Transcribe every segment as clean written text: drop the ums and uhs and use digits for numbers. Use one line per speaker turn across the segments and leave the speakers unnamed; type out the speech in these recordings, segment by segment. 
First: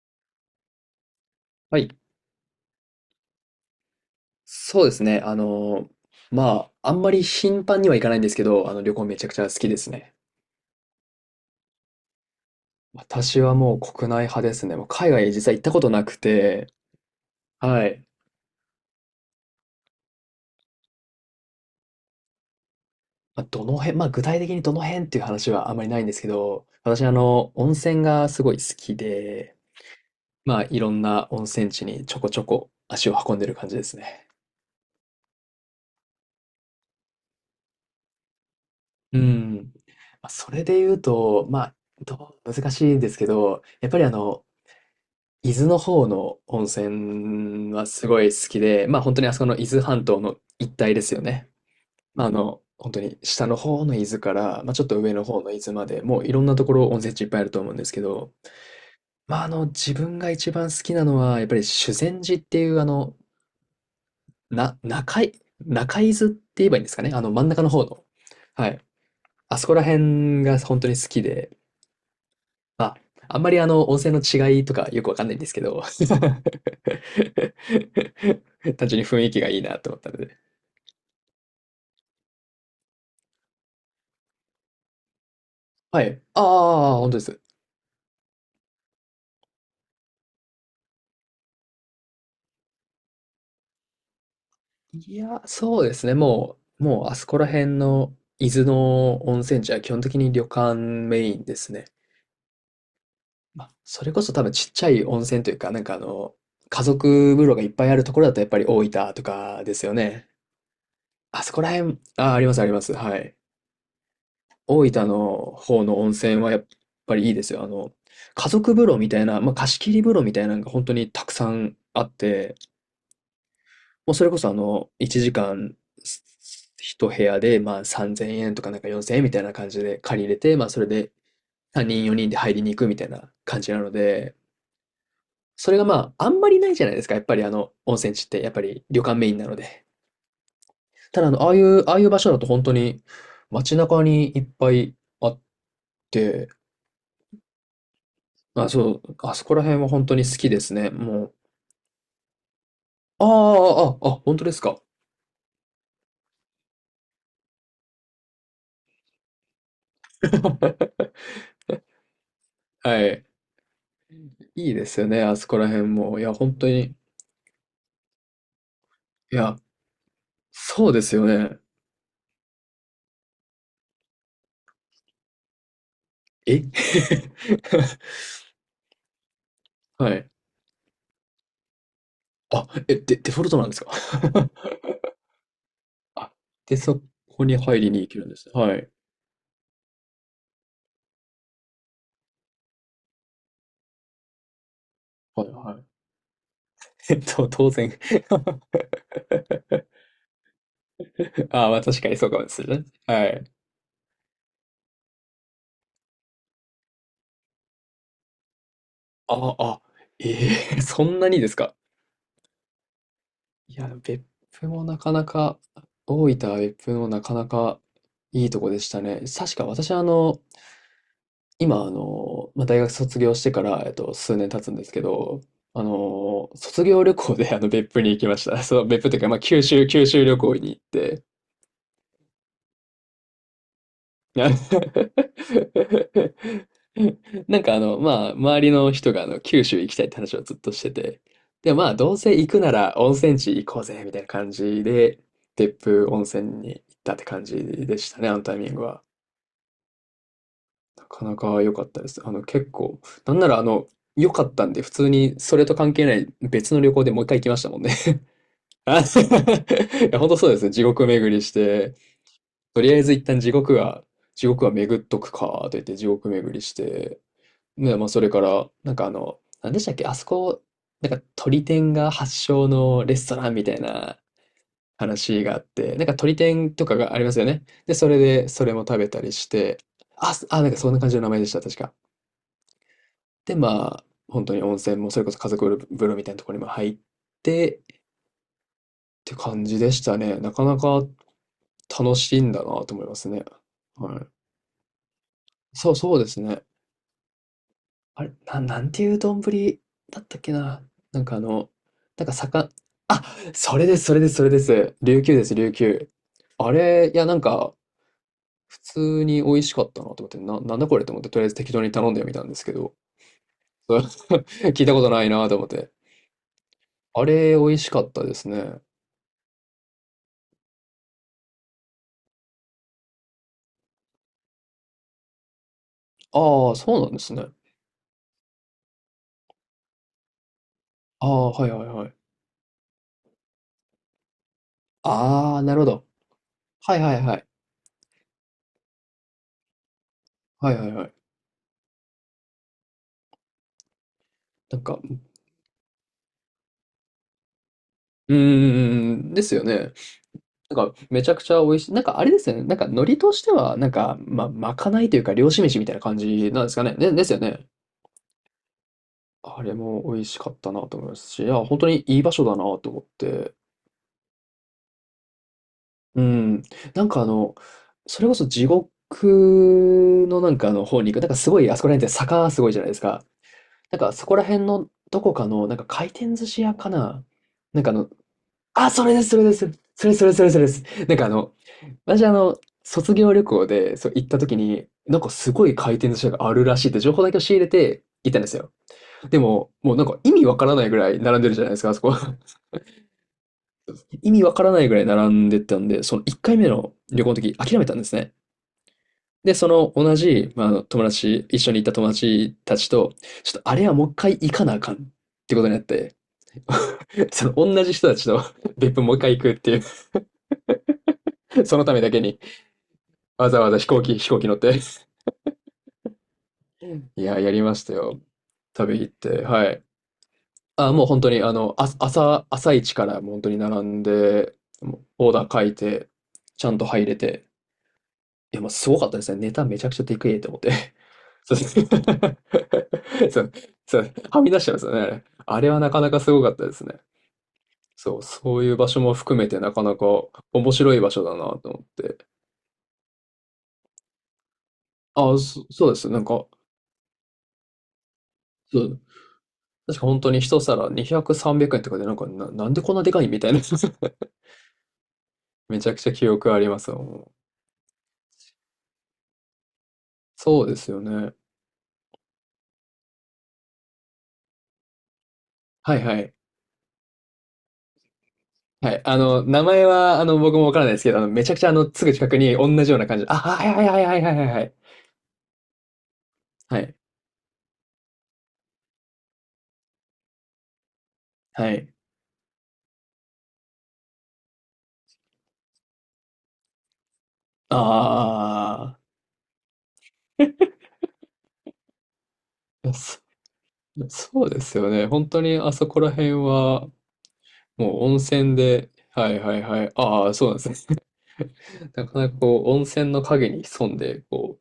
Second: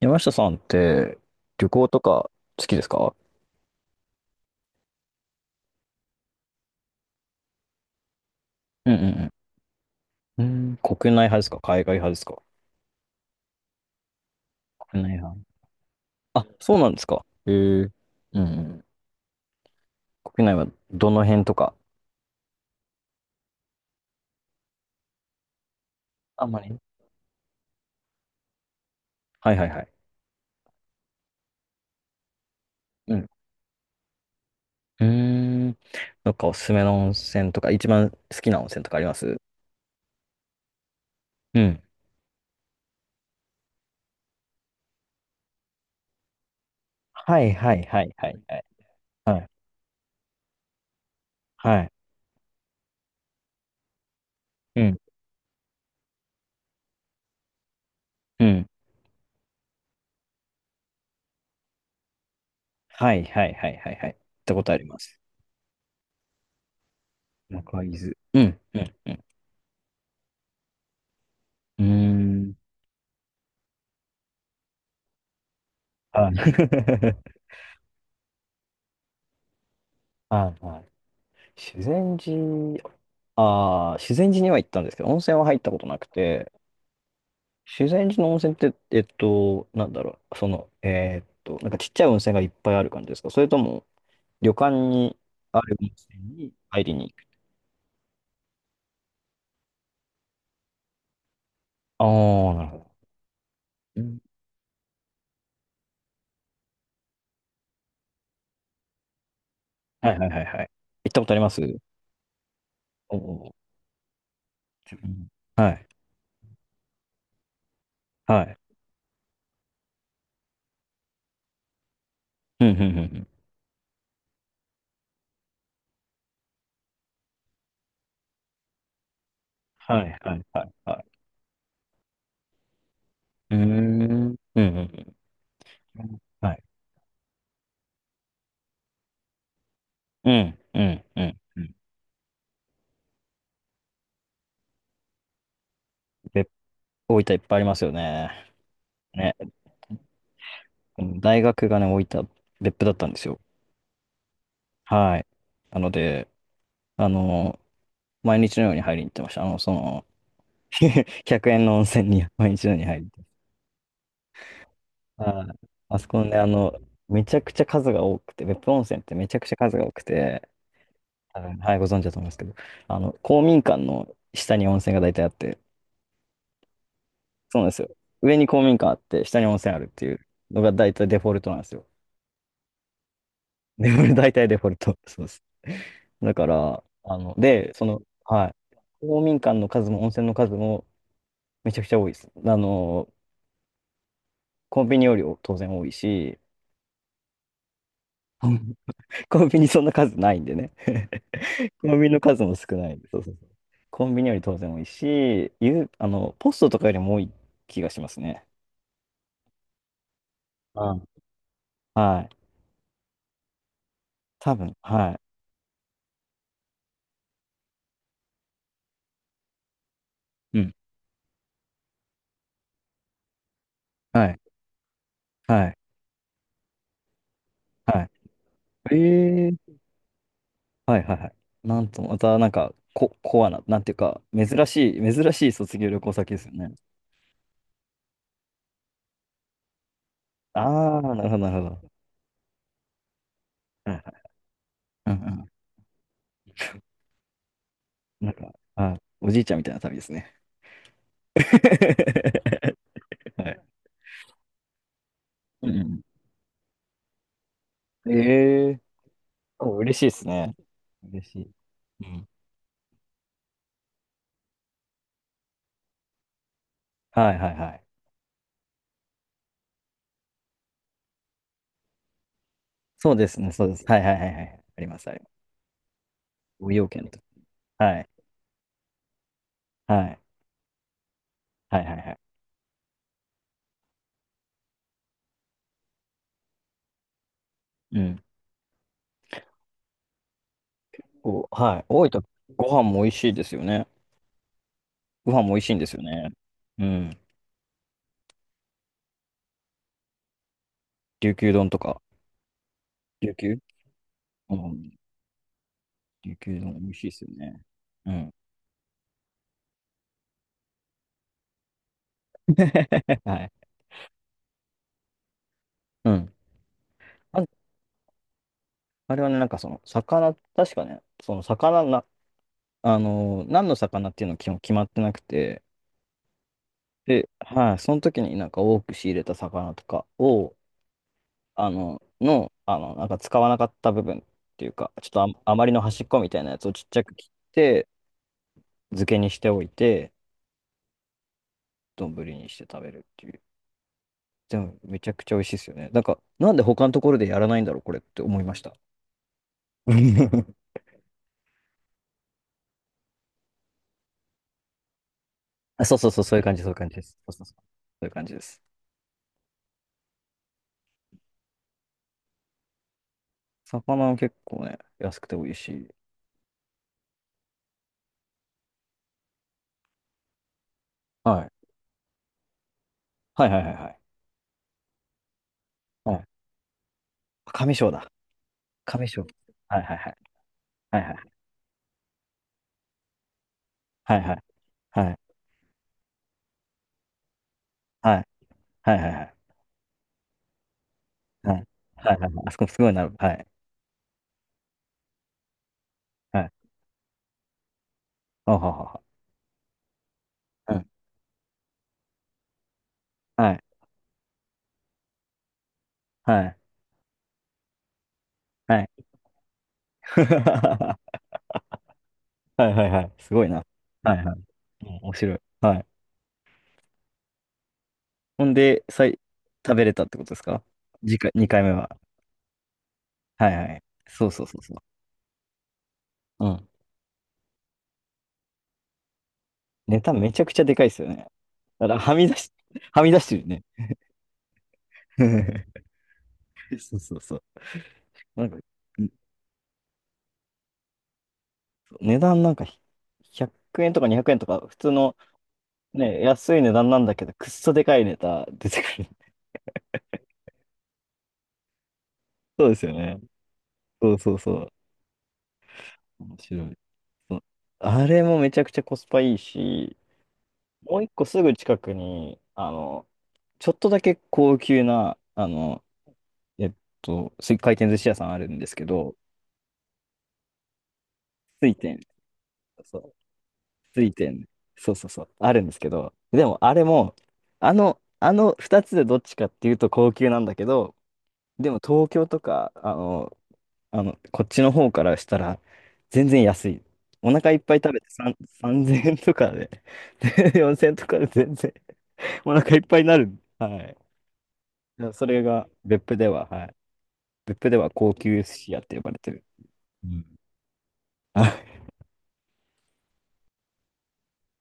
山下さんって旅
は
行
い。
とか好きですか？
そうですね。あんまり頻繁には行かないんですけど、
うん
旅
う
行めち
ん。
ゃくちゃ好きですね。
うん、うん、国内派ですか海外派ですか？
私はもう国内派ですね。もう
国
海
内
外
派。
実際行ったことなく
あ、
て、
そうなんですか。へえ。う
は
ん
い。
うん。国内はどの辺とか。
まあ、どの辺、まあ、具体的にどの辺っていう話はあんまりないんですけ
あんま
ど、
り。
私、温泉がすごい好き
は
で、
いはいはい。
まあ、いろんな温泉地にちょこちょこ足
う
を
ん。
運んでる感じですね。
うーん。どっかおすすめの温泉とか、一番好きな温泉とかありま
う
す？
ん。まあそれで言うと、
う
まあ、
ん。
どう難しいんですけど、やっぱり伊豆の方の温
はい
泉
はい
は
は
す
い
ごい
はい
好
は
き
い。
で、まあ本当にあ
は
そこ
い
の伊豆半島の一帯ですよね。
はい。
本当に下の方の伊豆から、まあ
う
ちょっと
ん。
上の方の伊豆まで、もういろんなところ温泉地いっぱいあると思うんですけど、
うん。
自分が一番好きなのは、やっぱり修善寺っていうあの、
はいはいはいはいはい。行ったことあ
な、
ります。
中い、中伊豆って言えばいいんですかね。あの真ん中の
中
方
伊
の。
豆。うん。
は
う
い。
ん。うん。
あそこら辺が本当に好きで、
うーん。
あ、あんまり温泉の違いとかよくわかんないんですけど、
はい。
単純に雰囲気がいいなと思ったので。
はいはい、修善寺、ああ、修善寺には行ったんですけど、温泉は入ったことな
は
く
い。あ
て、
あ、本当です。
修善寺の温泉って、なんかちっちゃい温泉がいっぱいある感じですか、それとも、旅館
い
に
や、
ある
そう
温
ですね。
泉に
も
入
う、
り
もう
に
あ
行
そ
く。
こら辺の伊豆の温泉地は基本的に旅館メインですね。
ああー、なるほど。
まあ、
う
それ
ん、
こそ多分ちっちゃい温泉というか、家族風呂がいっぱいあるところだとやっぱり大分とかですよ
はいは
ね。
いはいはい。行ったことあり
あ
ま
そ
す？
こら辺、あ、あります。
お
はい。
お
大
ー。
分
うん、
の
は
方
い。
の温泉はやっぱりいいですよ。
は
家
い。
族風呂みたいな、まあ、貸し切り風呂みたいなのが本当にたくさんあって、
うんうんうんうん。
もうそれこそあの、1時間一部屋で、まあ、3000円とかなんか4000円みたいな感じで
はい
借り
は
れ
い
て、
は
まあ、
い
それ
は
で
い。
3人4人で入りに行くみたいな
うー
感
ん。
じなの
う
で、
んうん
それが
う
ま
ん。
あ、あんま
は
り
い。
ないじゃないですか。やっぱり温泉地って、やっぱり旅館メインなので。
うんうん
た
う
だあ
ん
の、ああ
う
い
ん。
う、ああいう場所だと本当に街中にいっぱいあっ
別
て、
府大分いっぱいありますよね。
あ、そう、あ
ね。
そこら辺は本当に好きですね。
あの
もう、
大学がね、置いた別府だったんですよ。
本当ですか。
はい。なので、あの、毎日のように入りに行ってました。1円の温泉に毎日のように入り
は
に行っ
い。
て。
いいですよね、あ
は
そ
い。
こら辺
あそ
も。い
こ
や、
ね、
本当に。
めちゃくちゃ数が多くて、別府温泉ってめち
い
ゃくちゃ
や、
数が多くて、
そうですよ
多分、
ね。
はい、ご存知だと思いますけど、あの、公民館の下に温泉が大体あって、
え
そうなんですよ。上に公民館あって、下に温泉あるって
は
いう
い。
のが大体デフォルトなんですよ。
あ、え、デフォルトなんです
デ
か？
フォルト、大体デフォルト。そうです。
あ、
だか
で、
ら、
そ
あの、
こに
で、
入
そ
りに
の、
行けるんです
はい。
ね。はい。
公民館の数も温泉の数もめちゃくちゃ多いです。あの、コンビニより
はい、
当然
は
多
い。
いし、
当然
コンビニそんな数ないんでね。
あ あ、まあ
コン
確
ビ
か
ニ
に
の
そうか
数
も
も
し
少
れない。
ないんで。そう
は
そうそう。
い。
コンビニより当然多いし、ゆ、あの、ポストとかよりも多い気がしますね。
ああ、ええ
あ
そんなにですか？
あ、はい。
いや、別
多
府
分、
もなか
は
なか、大分は別府もなかなかいいとこでしたね。確か私はあの、
い。うん。
今あの、まあ、大学卒業してから、
は
数
い。
年経つんですけど、
はい。
卒業旅行であの別
は
府に行き
い。
ました。そう、別府というか、まあ、
えー。
九州旅行に行っ
はいはい
て、
はい。なんと、またなんか、コアな、なんていうか、
な
珍しい卒業旅行先ですよね。
まあ、周りの人が九州行きたいって話をずっとして
ああ、
て、
なるほ
で、ま
ど。
あ、どうせ行くなら温泉地行こう
はいはい。
ぜ、みたいな感じ
う
で、
ん
別府温泉に行ったって感じでした
うん。
ね、
なん
あの
か、
タイミング
あ、
は。
おじいちゃんみたいな旅ですね。
なかな か良かったです。あの、結構、なんな
は
ら
い。
あの、良かったんで、普通にそれ
う
と関
ん
係ない別の旅行でもう一回行きましたもんね。
うん。ええー、
あ い
お、嬉しいで
や、
す
本当そう
ね。
ですね。地獄
嬉
巡
し
り
い。
して、
うん。
とりあえず一旦地獄は巡っとくか、と言って地獄巡りして、
はいはいはい。
ね、まあ、それから、なんでしたっけ、あそこ、なんか鳥天が発祥の
そ
レ
う
ス
で
ト
す
ラ
ね、
ンみ
そう
た
で
い
す。はいは
な
いはいはい。あります、ありま
話
す。
があって、なんか鳥
ご
天と
用
か
件
があ
と。
りますよね。で、
は
そ
い。
れで、それも食べたりして、
はい。
なんかそんな感じの名前でした、確
はいは
か。
いはい。
で、まあ、本当に温泉も、それこそ家族風呂みたいなところにも入って、
う
っ
ん。
て感じでしたね。なかなか
お、はい。大
楽
分、
しいんだ
ご飯
なと
も
思い
美
ま
味し
す
いで
ね。
すよね。
はい。
ご飯も美味しいんで
そ
す
う、
よ
そうで
ね。
すね。
うん。
あれ、なんていう丼だったっけな。なん
琉
かあ
球丼
の、
とか。
なんか魚。あ、
琉球、
それ
う
で
ん。
す。琉球です、琉球。
琉球
あ
丼美味しいで
れ、い
す
や、
よ
なん
ね。
か、
うん。
普通に美味しかったなと思って、なんだこれと思って、とりあえず適当に頼んでみたんですけど、
はい。
そう 聞いたことないなと思って。
うん。
あれ、美味しかったですね。
あれはね、なんかその、何の魚っていうの基本決まってなくて、
ああ、そうなんで
で、
すね。
はい、その時になんか多く仕入れた魚とかを、
ああ、は
あ
いはい
の、
はい。
の、あの、なんか使わなかった部分っていうか、ちょっとあ、あ
ああ、
まり
な
の
るほ
端
ど。
っこみたいなやつをちっ
は
ち
い
ゃく
はい
切っ
はい。
て、漬けにしておいて、
はいはいはい。
丼にして食べるっていう。でも、
なん
め
か、
ちゃくちゃ美味しいですよね。なんか、なんで他のところでやらないんだろう、これって
うん、
思いました。
ですよね。なんか、めちゃくちゃ美味しい。なんか、あれですよね。なんか、海苔としては、なんか、まあ、まかないというか、漁師飯
あ、
みたいな感
そういう
じ
感じ、
なん
そ
で
ういう
すか
感
ね。
じです。
ね、ですよ
そ
ね。
ういう感じです。
あれも美味しかったなと思いますし、いや、本当にいい場所だなと思って。
魚は結構ね、安くて美味しい。
うん。なんか、あの、それこそ地獄のなんかあの方に行く。なんか、
は
すご
い。
い、あそこら辺って坂すごいじゃないですか。
はいはいはいは
な
い。
んか、そこら辺のどこかの、なんか、回
はい。
転寿司屋かな。
上
なん
章
かあ
だ。
の、あ、
上章。はいはい
そ
は
れ
い。
それそれそれです。
はいはい
なん
は
か
い。
あの、私、卒業旅行で、そう、
はい
行っ
は
た
い。
時に、なんかすごい回転寿司屋があるらしいって情報だけを仕入れて
はい
行ったんですよ。
はいはい。
でも、もうなんか意味わからないぐらい並んで
は
るじゃ
い。
ないですか、あそ
は
こ。
いはいはい。あそこ すごいなる。はい。
意味わからないぐらい並んでたんで、その1
はい。
回目の旅行の時諦めたんですね。
あははは。
で、その同じ、まあ、あ
う
の
ん、
友達、一緒に行った友達たちと、ち
は
ょ
い。
っとあれはもう一回行かなあかんってことになって、
はい。
その同じ人たちと
はい。
別府もう一回行くってい う、そのためだけに
はいはいはい。すごい
わ
な。
ざわざ
はい
飛
は
行機乗って
い。うん、面白い。はい。
いや、やりましたよ。
ほんで、
旅行
さ
っ
い、
て。は
食
い。
べれたってことですか、
あ、もう
次
本当
回、
に、
2回目は？
朝一からもう本当
はい
に
は
並
い。
ん
そうそう
で、
そうそ
もうオーダー書いて、
う。う
ち
ん。
ゃんと入れて。いや、もうすごかったですね。ネタめちゃく
ネ
ちゃ
タ
でけ
めち
え
ゃ
と
く
思
ち
っ
ゃ
て。
でかいですよね。
そうです
だからはみ出し、はみ出して
そ
る
う、
ね。
そう、はみ出してますよね。あれは なかなかすごかったです
そ
ね。
うそうそう。
そう、
なんか、
そう
ん
いう場所も含めてなかなか面白い場所だなと思って。
値段なんか、100円とか200円とか、普通の
そうです。
ね、
なんか、
安い値段なんだけど、くっそでかいネタ出
そ
て
う、
くる。
確か本当に一皿200、300円とかで、
そう
な
で
んで
すよ
こんなで
ね。
かいみたいな。
そうそうそう。
めちゃくちゃ記
面
憶あ
白
り
い。
ますわもう。
そう、あれもめちゃくちゃコスパいいし、
そうです
も
よ
う一個
ね。
すぐ近くに、あの、ちょっとだけ高級な、あの、
はいはい。
えっ回転寿司屋さんあるんですけ
はい。
ど、
あの、名前は、あの、僕もわからないですけど、あの、めちゃくちゃ、
水
あの、
天。
すぐ近くに同じような感じ。あ、はいはいは
つ
い
い
はい
て
はい
ん
は
ね、
いはい。
そうそうそう。あるんですけど。でも、あ
は
れ
い。
も、あの、あの二つでどっちかっていうと高級なんだけど、で
は
も
い。
東京とか、あの、こっちの方からしたら、全然安い。お腹いっぱ
あ
い食べて3、
あ。
3000円とかで、で4000円とかで全然お腹いっ
いや
ぱいにな
そ
る。はい。
そうですよ
だ
ね。
からそ
本当
れ
に
が
あそこ
別
ら
府で
辺
は、はい。
は、
別府では
もう
高
温
級寿
泉
司屋っ
で、
て呼ばれ
は
て
い
る。
はいはい。
うん。
ああ、そうなんですね。
あ、
なかなかこう、温泉の影に潜んで、こ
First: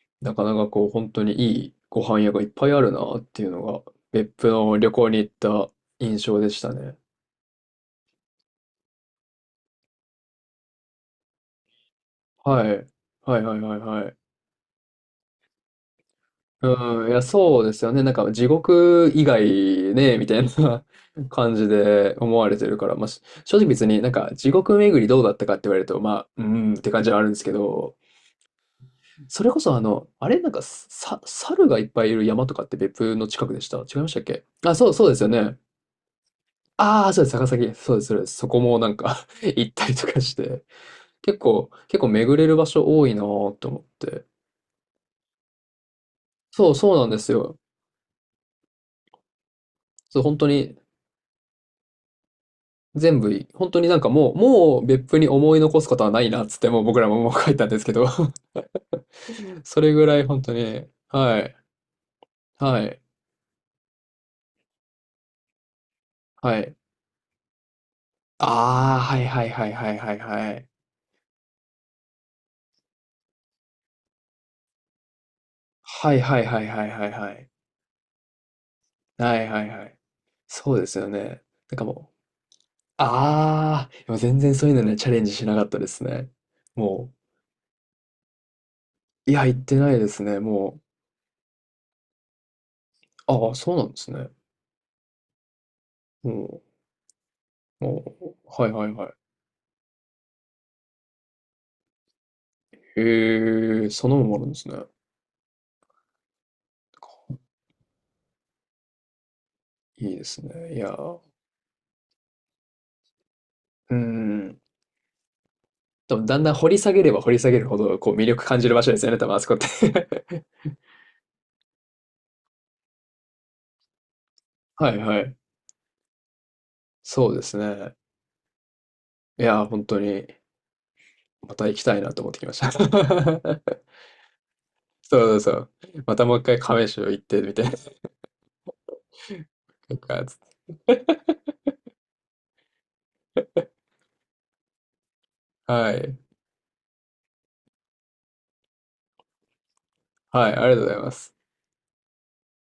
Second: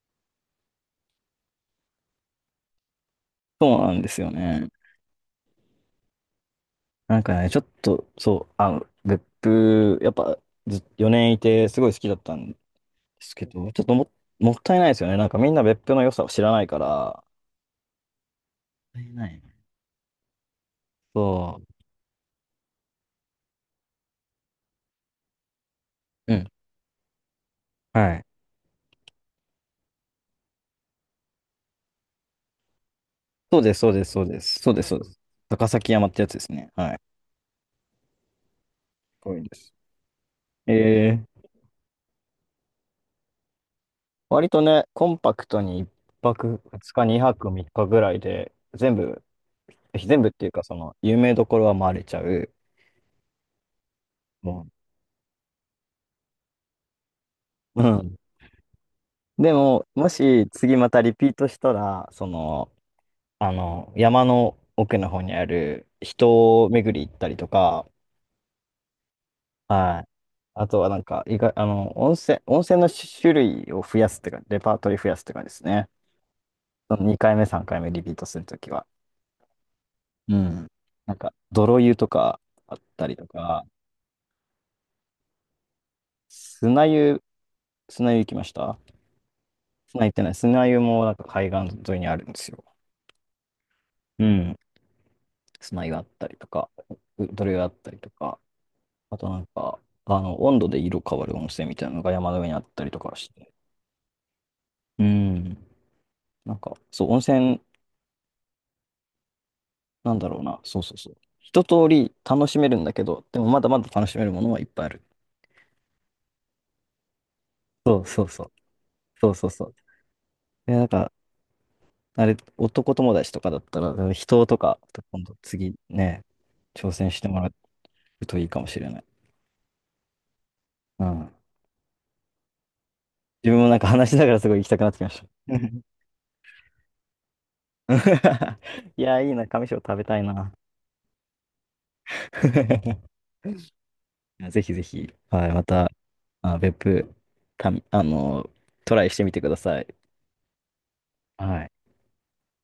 う、なかなかこう、本当にいいご飯屋がいっぱいあるなっていうの
そう
が、
なんですよ
別府
ね。
の旅行に行った印象でしたね。
なんかね、ちょっと、そう、あ、別府、やっぱ、ず、4年いて、すごい好きだったんで
はい。
す
はい
け
はい
ど、
はい
ちょっと
は
も、
い。
もったいないですよね。なんかみんな別府の良さを知らないから、
うん、いや、
もっ
そうですよね。なんか、地
たい
獄以
ない
外
ね。
ね、みたいな 感
そ
じで思われてるから、まあ、正直別になんか、地獄巡りどうだったかって言われると、まあ、
う、う
うー
ん、
んって感じはあるんですけど、
はい。
それこそあの、あれなんか、猿がいっぱいいる山とかって別府の近く
そ
で
う
し
です、
た違いましたっけ？あ、そう、
そうで
そうで
す。
すよね。
高崎山ってやつですね。はい。
ああ、そうです、高崎そうです、そうです。そこもなんか
こういう んで
行っ
す。
たりとかして、
えー、
結構巡れる場所多いなーって思って。
割とね、コンパクトに1泊
そう、
2
そう
日、
なんです
2泊
よ。
3日ぐらいで、
そ
全
う、
部、っ
本
て
当
いうか、そ
に、
の、有名どころは回れちゃう。
全部いい、本当になんかもう、
も
もう別府に思い残すことはないなっつって、もう僕らももう書いたんで
う、う
すけど
ん、で
そ
も、
れぐ
も
らい本
し
当
次
に、
またリピートしたら、
はい、
山の奥の方にある
は
人を
い。
巡り行ったりとか、
ああ、はいはいはいはい
はい。
はいはい。
あとはなんか、意外、あの、温泉の種類を増やすっていうか、レパートリー増やすっていうかですね。
はいはいはいはい
その
はいは
2回目、
い。
3回目リピートするときは。
はいはいはい。
うん。
そうですよ
なんか、
ね。なん
泥
か
湯と
もう、
かあったりとか、
ああ、でも全然そういうのね、チャレンジしなかったですね。
砂
も
湯、砂湯行きました？
う、いや、行ってないですね。
砂湯
も
もなんか海岸沿いにあるんですよ。
う、ああ、そうなんです
う
ね。
ん。砂湯あったりと
も
か、泥湯あっ
う、
たりと
もう、
か。
はいはいはい。
あとなんか、あの、温度で色変わる温泉みたいなのが山の上にあったりとかして。
へえ、そのもあるんですね。
うん。なんか、そう、温泉、
い
な
い
ん
で
だろう
す
な。
ね。い
そう
や
そうそう。
ー、
一通り楽しめるんだけど、でもまだまだ
う
楽しめるものは
ん。
いっぱいある。
でもだんだん掘り下げれば掘り下げるほ
そ
ど、
う
こう、
そ
魅
うそ
力
う。
感じる場所ですよね、多
そ
分
う
あ
そ
そ
う
こって。
そ う。いや、なんか、男友達とかだったら、人とか、
はいは
今度
い。
次ね、挑戦して
そう
も
で
ら
すね。
うといいかもしれない。
いやー、本当に、
うん。
また行きたいなと思ってきました。
自分もなんか話しながらすごい行きたくなってきました。
そうそう そう。またもう一回亀州行ってみて。
いや、いいな、上庄食
なん
べたい
かつっ
な。
て
いや、ぜひぜひ、はい、また、
はい。
あ、別府、た、あの、トライしてみてください。
はい、ありがとうございます。
はい。